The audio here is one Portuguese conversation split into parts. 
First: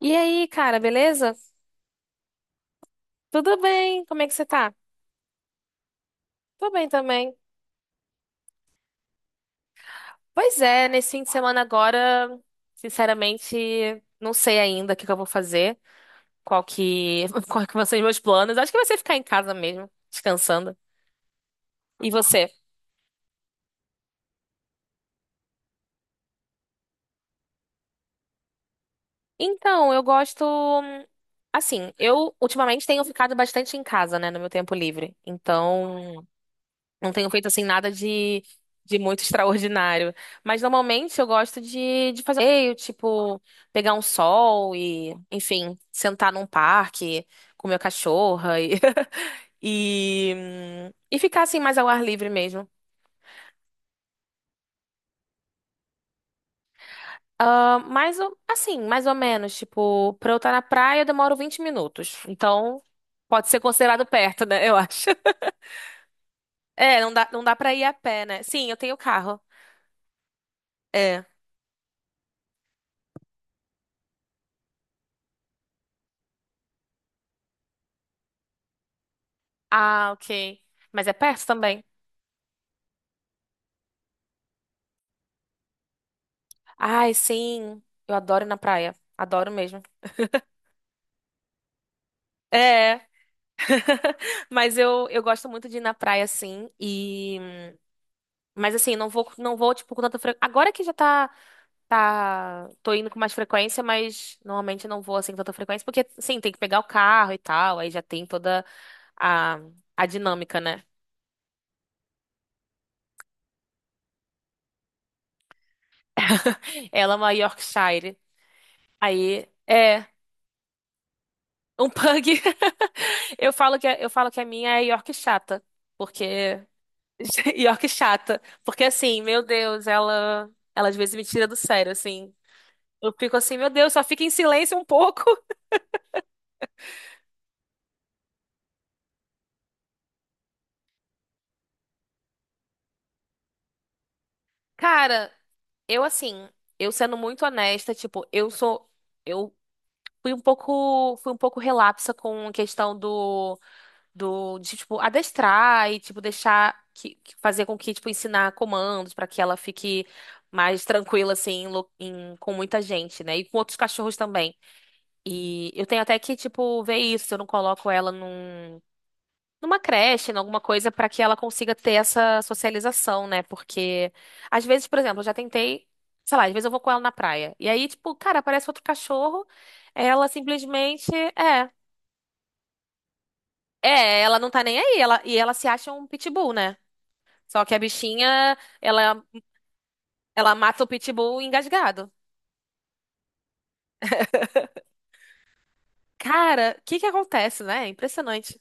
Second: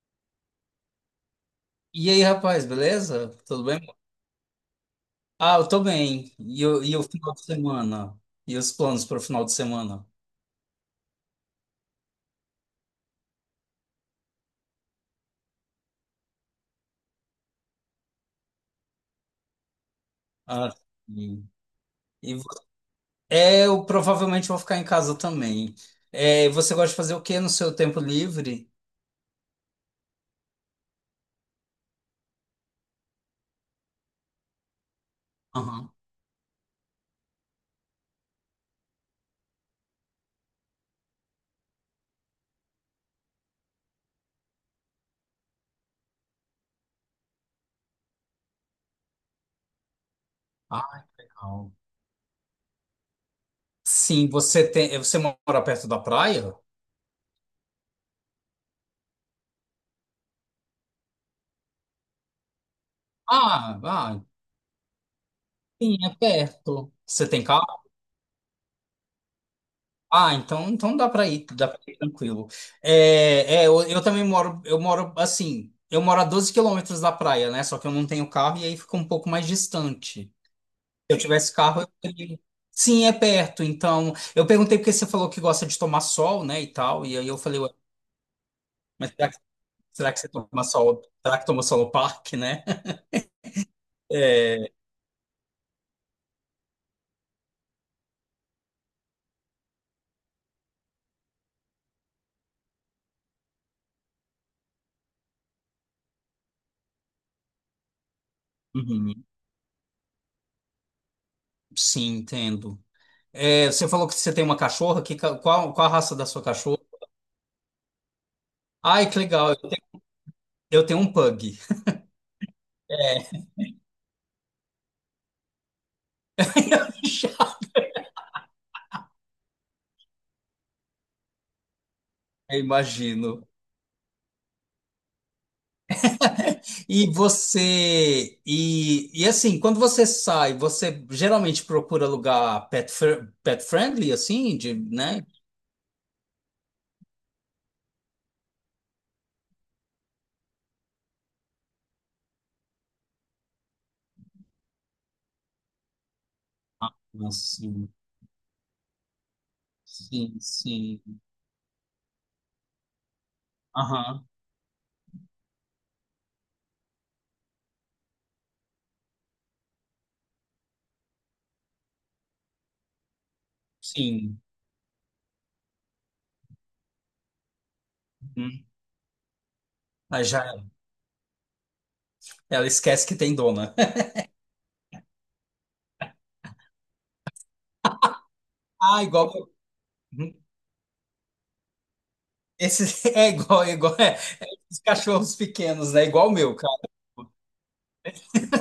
E aí, cara, beleza? E aí, rapaz, beleza? Tudo Tudo bem? bem? Como é que você tá? Ah, eu tô bem. E, Tô bem e o final também. de semana? E os planos para o final de semana? Pois é, nesse fim de semana agora, sinceramente, não sei ainda o que que eu vou fazer, qual que vão ser os meus planos. Acho que vai ser ficar em casa mesmo, Ah, descansando. sim. E E, vo- você? Eu provavelmente vou ficar em casa também. É, você gosta de fazer o quê no seu tempo livre? Então, eu gosto, assim, eu ultimamente tenho ficado bastante em casa, né, no meu tempo livre. Aham. Então, não tenho feito assim nada de muito extraordinário. Mas normalmente eu gosto de fazer passeio, tipo, pegar um sol e, enfim, sentar num parque com meu cachorro e, Ah, e ficar assim não. mais ao ar livre mesmo. Sim, você mora perto da praia? Ah, mas eu- assim, mais ou menos, tipo, pra eu estar na praia eu demoro 20 minutos. Então, pode ser Ah, considerado ah, perto, né? Eu acho. sim, é perto. É, Você tem não dá pra carro? ir a pé, né? Sim, eu tenho carro. Ah, então, É. Dá para ir tranquilo. Eu também moro, eu moro a 12 quilômetros da praia, né? Só que eu não tenho carro e aí fica um pouco mais Ah, distante. Se ok. Mas é eu perto tivesse carro, também. eu teria. Sim, é perto. Então, eu perguntei porque você falou que gosta de tomar sol, né, e tal, Ai, e aí eu falei, ué, sim. Eu adoro ir na praia. mas Adoro mesmo. será que você toma sol? Será que toma sol no parque, né? É, É, mas eu gosto muito de ir na praia, sim, e... Mas assim, não vou, tipo, com tanta frequência... Agora que já tá, tá... Tô indo com mais frequência, mas normalmente eu não vou, assim, com tanta frequência, porque, sim, tem que pegar o carro e tal, aí já tem toda uhum, a, a dinâmica, né? sim, entendo. É, você falou que você tem uma cachorra, qual a raça da sua cachorra? Ela é uma Yorkshire. Ai, que Aí, legal, é, eu tenho um pug. um pug. É, Eu falo que, eu falo que a minha é York chata, porque... já E ó que chata. Porque assim, meu Deus, ela às vezes me tira do sério, assim. Eu fico imagino. assim, meu Deus, só fica em silêncio um pouco. E você. E assim, quando você sai, você geralmente procura lugar pet friendly, assim, de, né? Cara, eu assim, eu sendo muito honesta, tipo, eu sou, eu fui um pouco relapsa com a questão tipo, adestrar e, tipo, deixar, que, fazer com Assim, que, tipo, ensinar comandos pra que ela fique mais sim. tranquila, assim, em lo- em- com muita gente, né? E com outros cachorros Aham, também. E eu tenho até que, tipo, ver isso, se eu não coloco ela numa creche, em alguma coisa, pra que ela consiga ter essa socialização, né? Porque, sim. às vezes, por exemplo, eu já tentei, sei lá, às vezes eu vou com ela na praia. E aí, tipo, cara, Uhum. aparece outro cachorro, Aí ela já simplesmente é. ela esquece que tem dona. É, ela não tá nem aí, ela, e ela se acha um pitbull, né? Só que a bichinha, Ah, ela, igual. Uhum. ela mata o pitbull engasgado. Esse é igual, é. Os cachorros pequenos, né? Igual o meu, Cara, o cara. que que acontece, né? É impressionante.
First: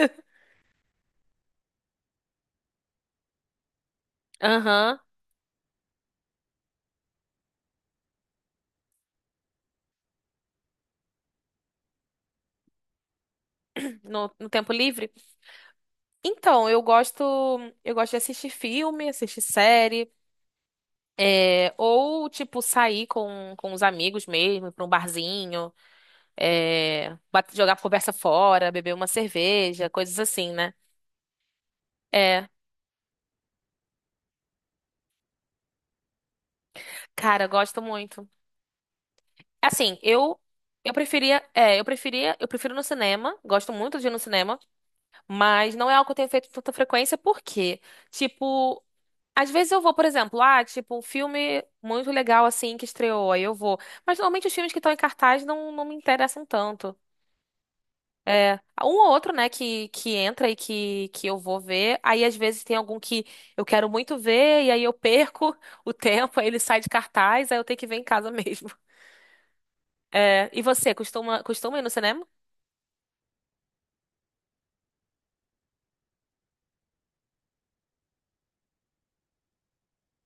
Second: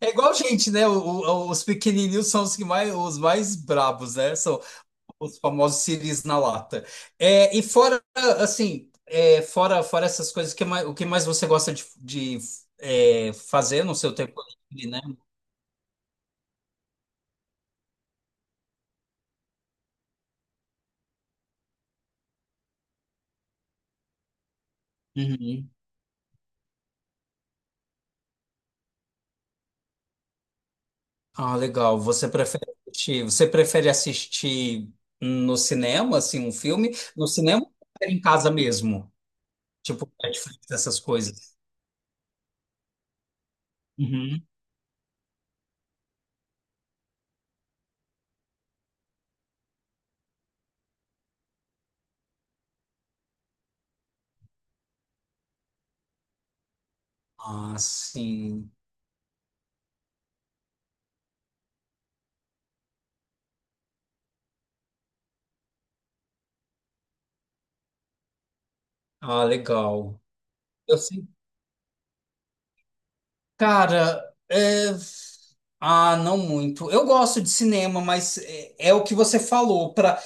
É igual gente, né? Os pequenininhos são os que mais, os mais brabos, né? São, Aham, os famosos siris na lata. É, e fora, assim, é, fora, fora essas coisas, o que mais você gosta de, fazer no seu tempo no tempo livre, né? livre. Então, eu gosto de assistir filme, assistir série, é, ou tipo sair com os amigos mesmo, ir pra um barzinho, Uhum. é, bate- jogar conversa fora, beber uma cerveja, coisas assim, né? Ah, legal. É, Você prefere assistir no cinema, assim, um filme? No cara, eu cinema ou gosto prefere em muito. casa mesmo? Assim, Tipo, Netflix, eu essas preferia, coisas. é, eu preferia, eu prefiro no cinema, gosto muito de ir no Uhum. cinema, mas não é algo que eu tenho feito com tanta frequência, porque, tipo, às vezes eu vou, por exemplo, ah, tipo, um filme muito legal assim que estreou, aí eu vou. Mas normalmente os filmes que estão em cartaz não, não me interessam tanto. Ah, sim. Um ou outro, né, que entra e que eu vou ver. Aí às vezes tem algum que eu quero muito ver, e aí eu perco o tempo, aí ele sai de cartaz, aí eu tenho que ver em casa mesmo. Ah, legal. É, e você, Eu sei. Costuma ir no cinema? Cara, é, ah, não muito. Eu gosto de cinema, mas é o que você falou. Para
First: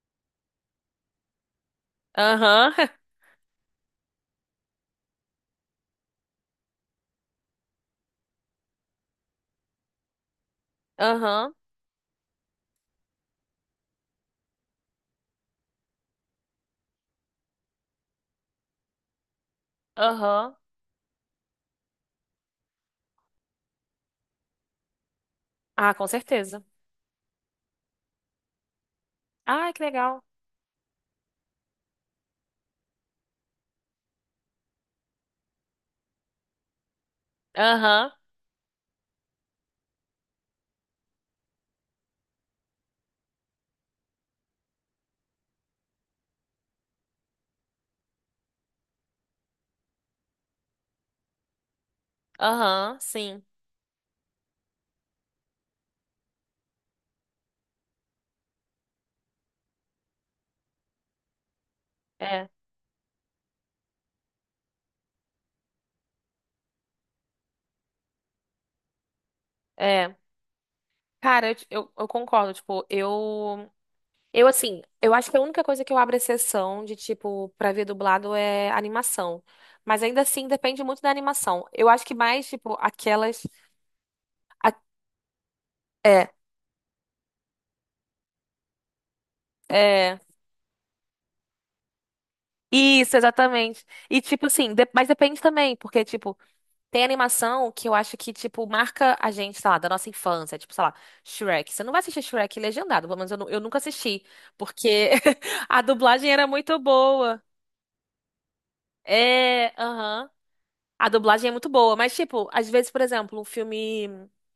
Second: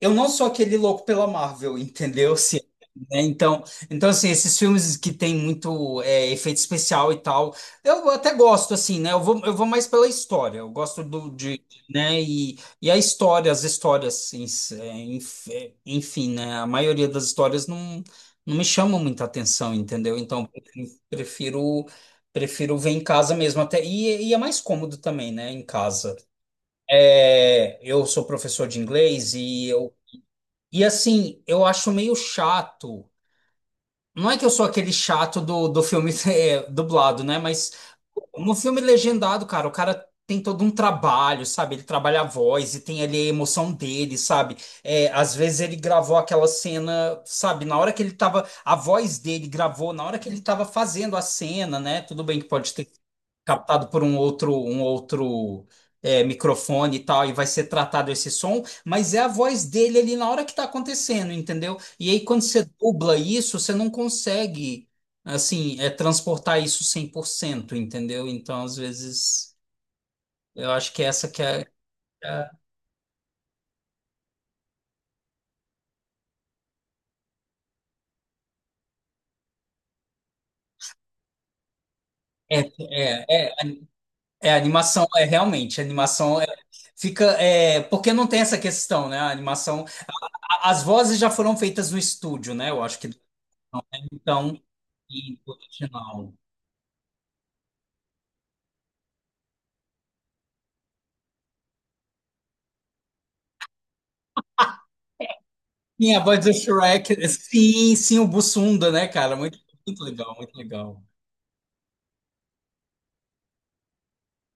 eu não sou aquele louco pela Marvel, entendeu? Assim, Aham, né? Então, assim, esses filmes que tem muito efeito especial e tal, eu até gosto, assim, né? Eu vou mais pela história, eu gosto do, aham, de, né? E, as histórias, em si, enfim, né? A maioria das histórias não me chamam muita atenção, entendeu? Então, aham. Prefiro, prefiro ver em casa mesmo, até, e é mais cômodo também, né? Em Ah, com casa. certeza. É, eu sou professor de inglês e Ah, que eu legal. e assim, eu acho meio chato. Não é que eu sou aquele chato do filme eh, dublado, né? Mas Aham, no filme legendado, cara, o cara tem todo um trabalho, sabe? Ele trabalha a voz e tem ali a emoção dele, sabe? É, às vezes ele gravou aquela cena, sabe? Na hora que ele tava. A voz dele gravou, na hora que ele tava fazendo a cena, né? Tudo bem que pode ter aham, sim. captado por um outro microfone e tal, e vai ser tratado esse som, mas é a voz dele ali na hora que tá acontecendo, entendeu? E aí quando É, você dubla isso, você não consegue, assim, transportar isso 100% entendeu? Então, às vezes, é. eu acho que essa que Cara, é... eu concordo, tipo, eu. Eu, assim, eu acho que a única coisa que eu abro exceção de, tipo, pra ver dublado é animação. Mas ainda assim, depende muito da animação. Eu acho que mais, É, tipo, aquelas. é, é, é a a- animação, é realmente, a É, animação é, fica, é, porque não tem essa questão, né? A animação, é. As vozes já foram feitas no estúdio, né? Eu acho que Isso, exatamente. E, tipo, então, assim, de- mas e depende também, porque, original. tipo, tem animação que eu acho que, tipo, marca a gente, sei lá, da nossa infância. Tipo, sei lá, Shrek. Você não vai assistir Shrek legendado, pelo menos eu, eu nunca assisti, porque a Sim, a dublagem voz era do muito Shrek. boa. Sim, sim, o Bussunda, né, cara? Muito, É, muito aham. legal, muito legal. A dublagem é muito boa, mas, tipo, às vezes, por exemplo, um filme.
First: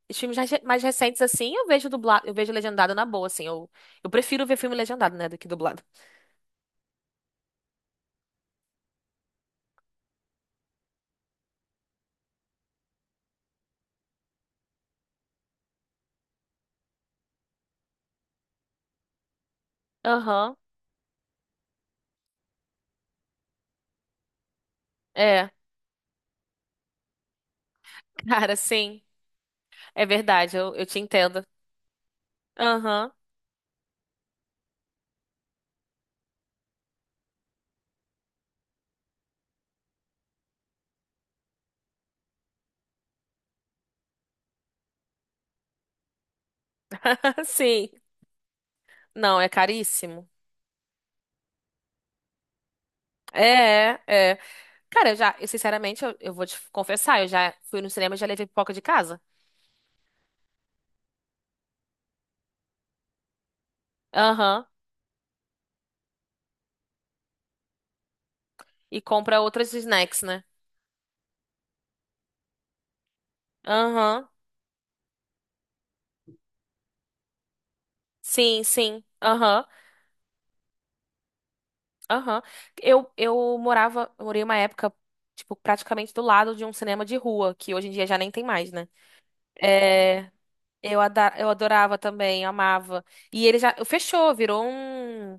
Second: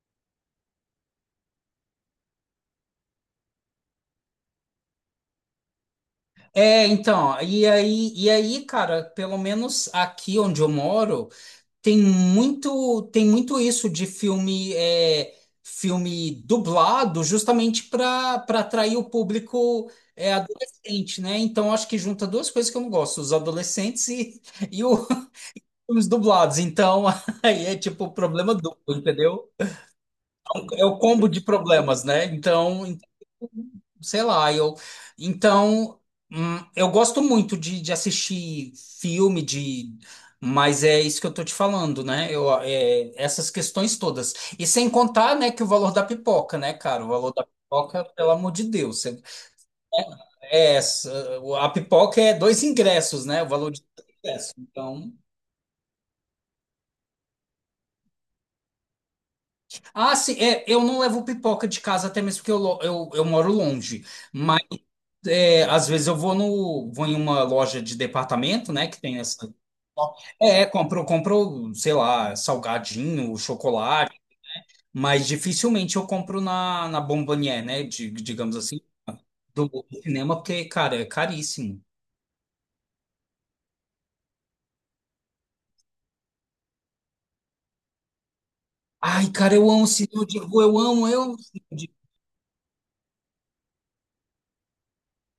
Os filmes mais recentes, assim, eu vejo dublado, eu vejo legendado na boa, assim. Eu prefiro ver filme legendado, né, do que dublado. É, então, e aí, cara, pelo menos aqui onde eu moro, tem muito isso de filme, filme dublado, justamente para atrair o público Aham. adolescente, né? Então, acho que junta duas coisas que eu não gosto, os adolescentes e, e os É, filmes dublados. Então, aí é tipo problema cara, duplo, sim. entendeu? É verdade, É eu te o combo de entendo. problemas, né? Então, Aham, sei lá, eu. Então, eu gosto muito de assistir filme, de. Mas é isso que eu tô te falando, né? Eu, essas questões todas. E sem contar, né, que o valor da pipoca, né, cara? O valor da sim. pipoca, pelo amor de Deus. Você- Não, é caríssimo. É, essa- a pipoca é dois ingressos, né? O valor de É, dois é. ingressos. Cara, Então. eu já, eu, sinceramente, eu vou te confessar, eu já fui no cinema e já levei pipoca de casa. Ah, sim, é, eu não levo pipoca de casa, até mesmo porque eu moro longe. Mas Aham. é, às vezes eu vou no, vou em uma loja de departamento, né? E Que tem compra essa. outros snacks, né? Compro, sei lá, salgadinho, chocolate, Aham. mas dificilmente eu compro na, na Bombonier, né? de- digamos Sim, assim, sim. Aham. Do cinema, porque, cara, é caríssimo. Aham. Eu morava, morei uma época, tipo, praticamente do lado de um cinema de rua, que hoje em dia já nem tem mais, né? Ai, cara, eu amo cinema É, de rua, eu, eu amo eu cinema de... adorava também, amava. E ele já fechou, virou um.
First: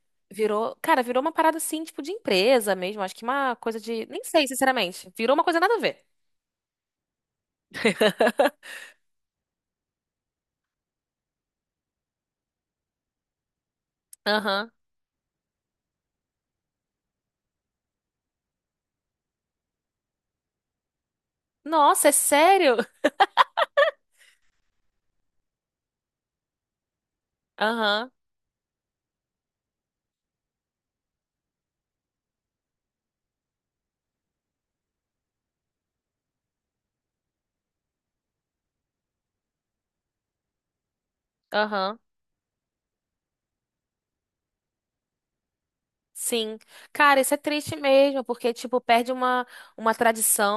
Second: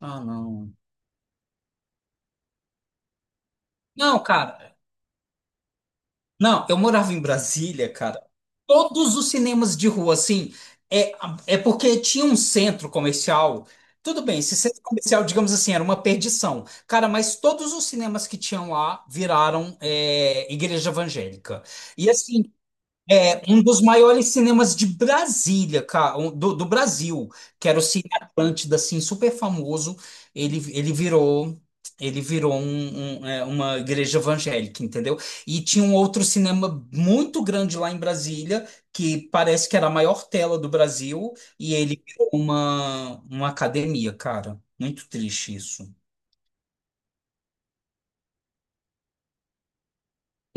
Ah, não. Virou, cara, virou uma parada assim, tipo, de empresa mesmo. Acho que uma coisa de. Não, Nem sei, cara. sinceramente. Virou uma coisa nada a ver. Não, eu morava em Brasília, cara. Todos os cinemas de rua, assim, é, é porque tinha um centro comercial. Tudo bem, esse Aham. centro comercial, digamos assim, era uma perdição. Cara, mas todos os cinemas que tinham lá viraram igreja evangélica. Nossa, E é assim, sério? é um dos maiores cinemas de Brasília, cara, do, do Brasil, que era o Cine Aham, Atlântida, assim, super famoso. Ele, ele virou uma igreja evangélica, entendeu? E tinha um outro cinema muito grande lá em Brasília, que parece que era a maior tela do Brasil, e aham. ele virou uma academia, cara. Muito triste isso. Sim. Cara, isso é triste mesmo, porque, tipo, perde uma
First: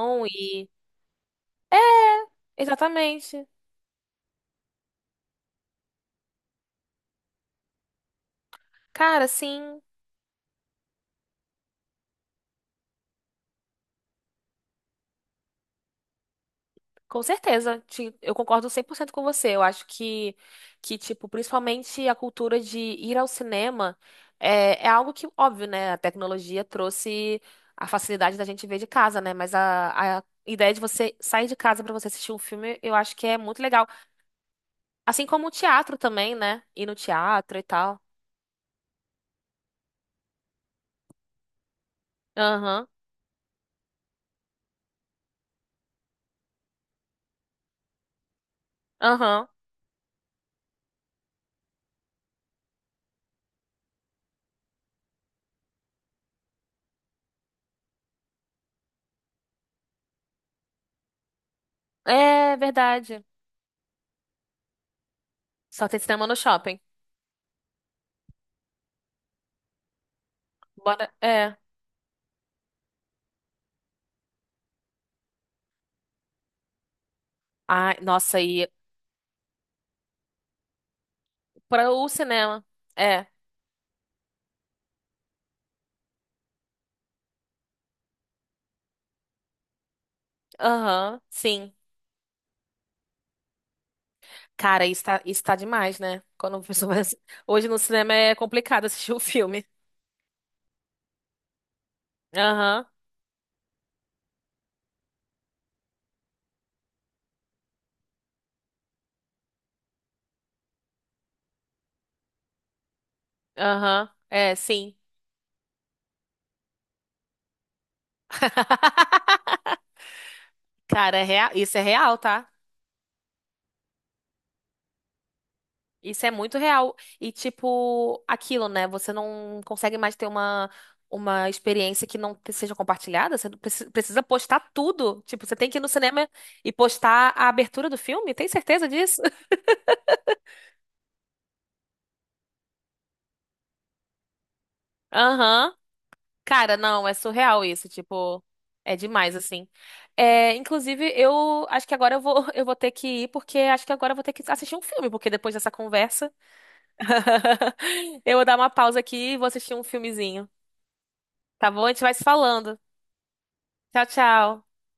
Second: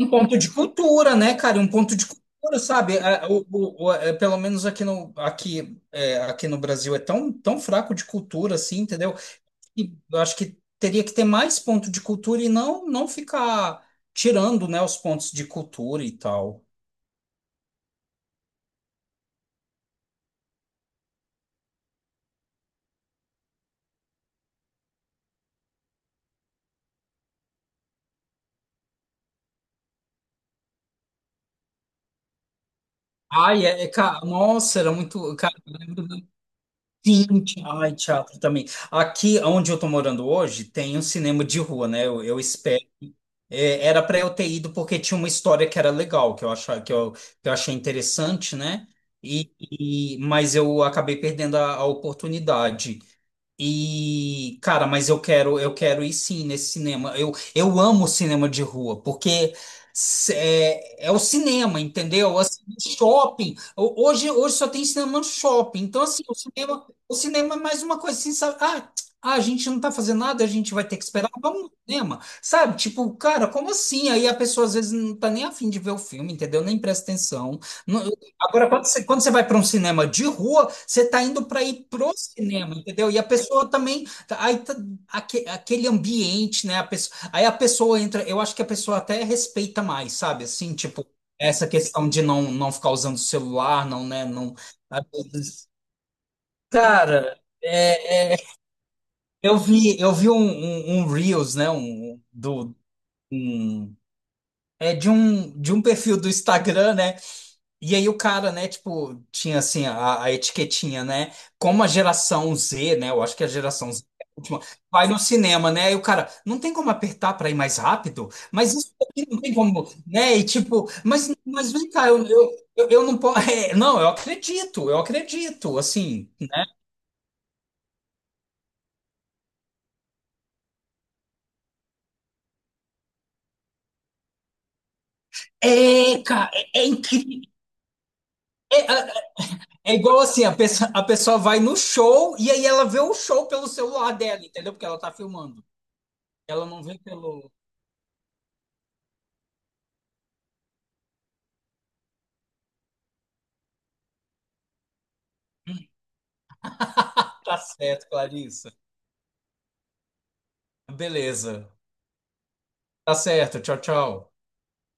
Um ponto de e. cultura, né, cara? Um ponto de cultura, sabe? Exatamente. Pelo menos aqui no, aqui, aqui no Brasil é tão, tão fraco de cultura, assim, entendeu? Cara, sim, E eu acho que teria que ter mais ponto de cultura e não, não ficar tirando, né, os pontos de cultura e tal. com certeza. Eu concordo 100% com você. Eu acho que, tipo, principalmente a cultura de ir ao cinema é, é algo que, óbvio, né? A tecnologia trouxe a facilidade da gente ver de casa, né? Mas a ideia de você sair de casa pra você assistir um filme, eu acho que é muito Ai, é, legal. é, cara, nossa, era Assim muito. como o Cara, eu teatro lembro do. também, né? Ir no Sim, teatro e ai, tal. teatro também. Aqui onde eu tô morando hoje tem um cinema de rua, né? Eu Aham, É, era para eu ter ido porque tinha uma história que era legal, que eu achei interessante, né? aham. Mas eu acabei perdendo a oportunidade. E, cara, mas eu quero ir sim nesse cinema. Eu amo cinema de rua, porque é o cinema, entendeu? É Assim, verdade. shopping. Hoje, hoje só tem cinema no shopping. Só tem Então, assim, cinema no shopping. O cinema é mais uma coisa assim, sabe? Ah, ah, a gente não tá fazendo nada, a gente vai ter que Bora. esperar. É. Vamos no cinema. Sabe, tipo, cara, como assim? Aí a pessoa às vezes não tá nem afim de ver o filme, entendeu? Nem presta atenção. Ai, Não- nossa, agora, e quando você vai para um cinema de rua, você tá indo para ir para o pro cinema. cinema, entendeu? E a É. pessoa também, aí tá- aquele ambiente, né? Aí a pessoa entra, eu acho que a pessoa até respeita mais, sabe? Assim, tipo, Aham, essa sim. questão de não, não ficar usando o celular, não, né? Não, Cara, às isso tá vezes- demais, né? Quando a pessoa vai... cara, Hoje no cinema é é, é, complicado assistir o filme. Eu vi um Reels, né? Um, do. Aham, Um é de um perfil do Instagram, né? E aí o cara, né, tipo, tinha assim a etiquetinha, né? Como a geração Z, né? Eu acho que a geração Z aham. é a É, última, sim. vai no cinema, né? E o cara, não tem como apertar para ir mais rápido, mas isso aqui não tem como, né? E tipo, Cara, é real, mas isso é vem cá, real, tá? Eu não posso. É, não, eu acredito, Isso assim, é muito né? real. E, tipo, aquilo, né? Você não consegue mais ter uma experiência que não te- seja compartilhada. Você não preci- precisa postar tudo. Tipo, você tem que ir no É, cinema cara, e é, é postar a incrível. abertura do filme. Tem certeza disso? É, é igual assim, a pessoa vai no show e aí ela vê o show pelo celular dela, entendeu? Porque ela tá filmando. Aham. Ela Cara, não vê não, é pelo. surreal isso, tipo, é demais, assim. É, inclusive, eu acho que agora eu vou, eu vou ter que ir, porque acho que agora eu vou ter que assistir um filme, porque depois dessa conversa, Tá certo, eu vou dar uma Clarissa. pausa aqui e vou assistir um filmezinho, tá Beleza. bom? A gente vai se falando. Tá certo. Tchau, Tchau, tchau. tchau.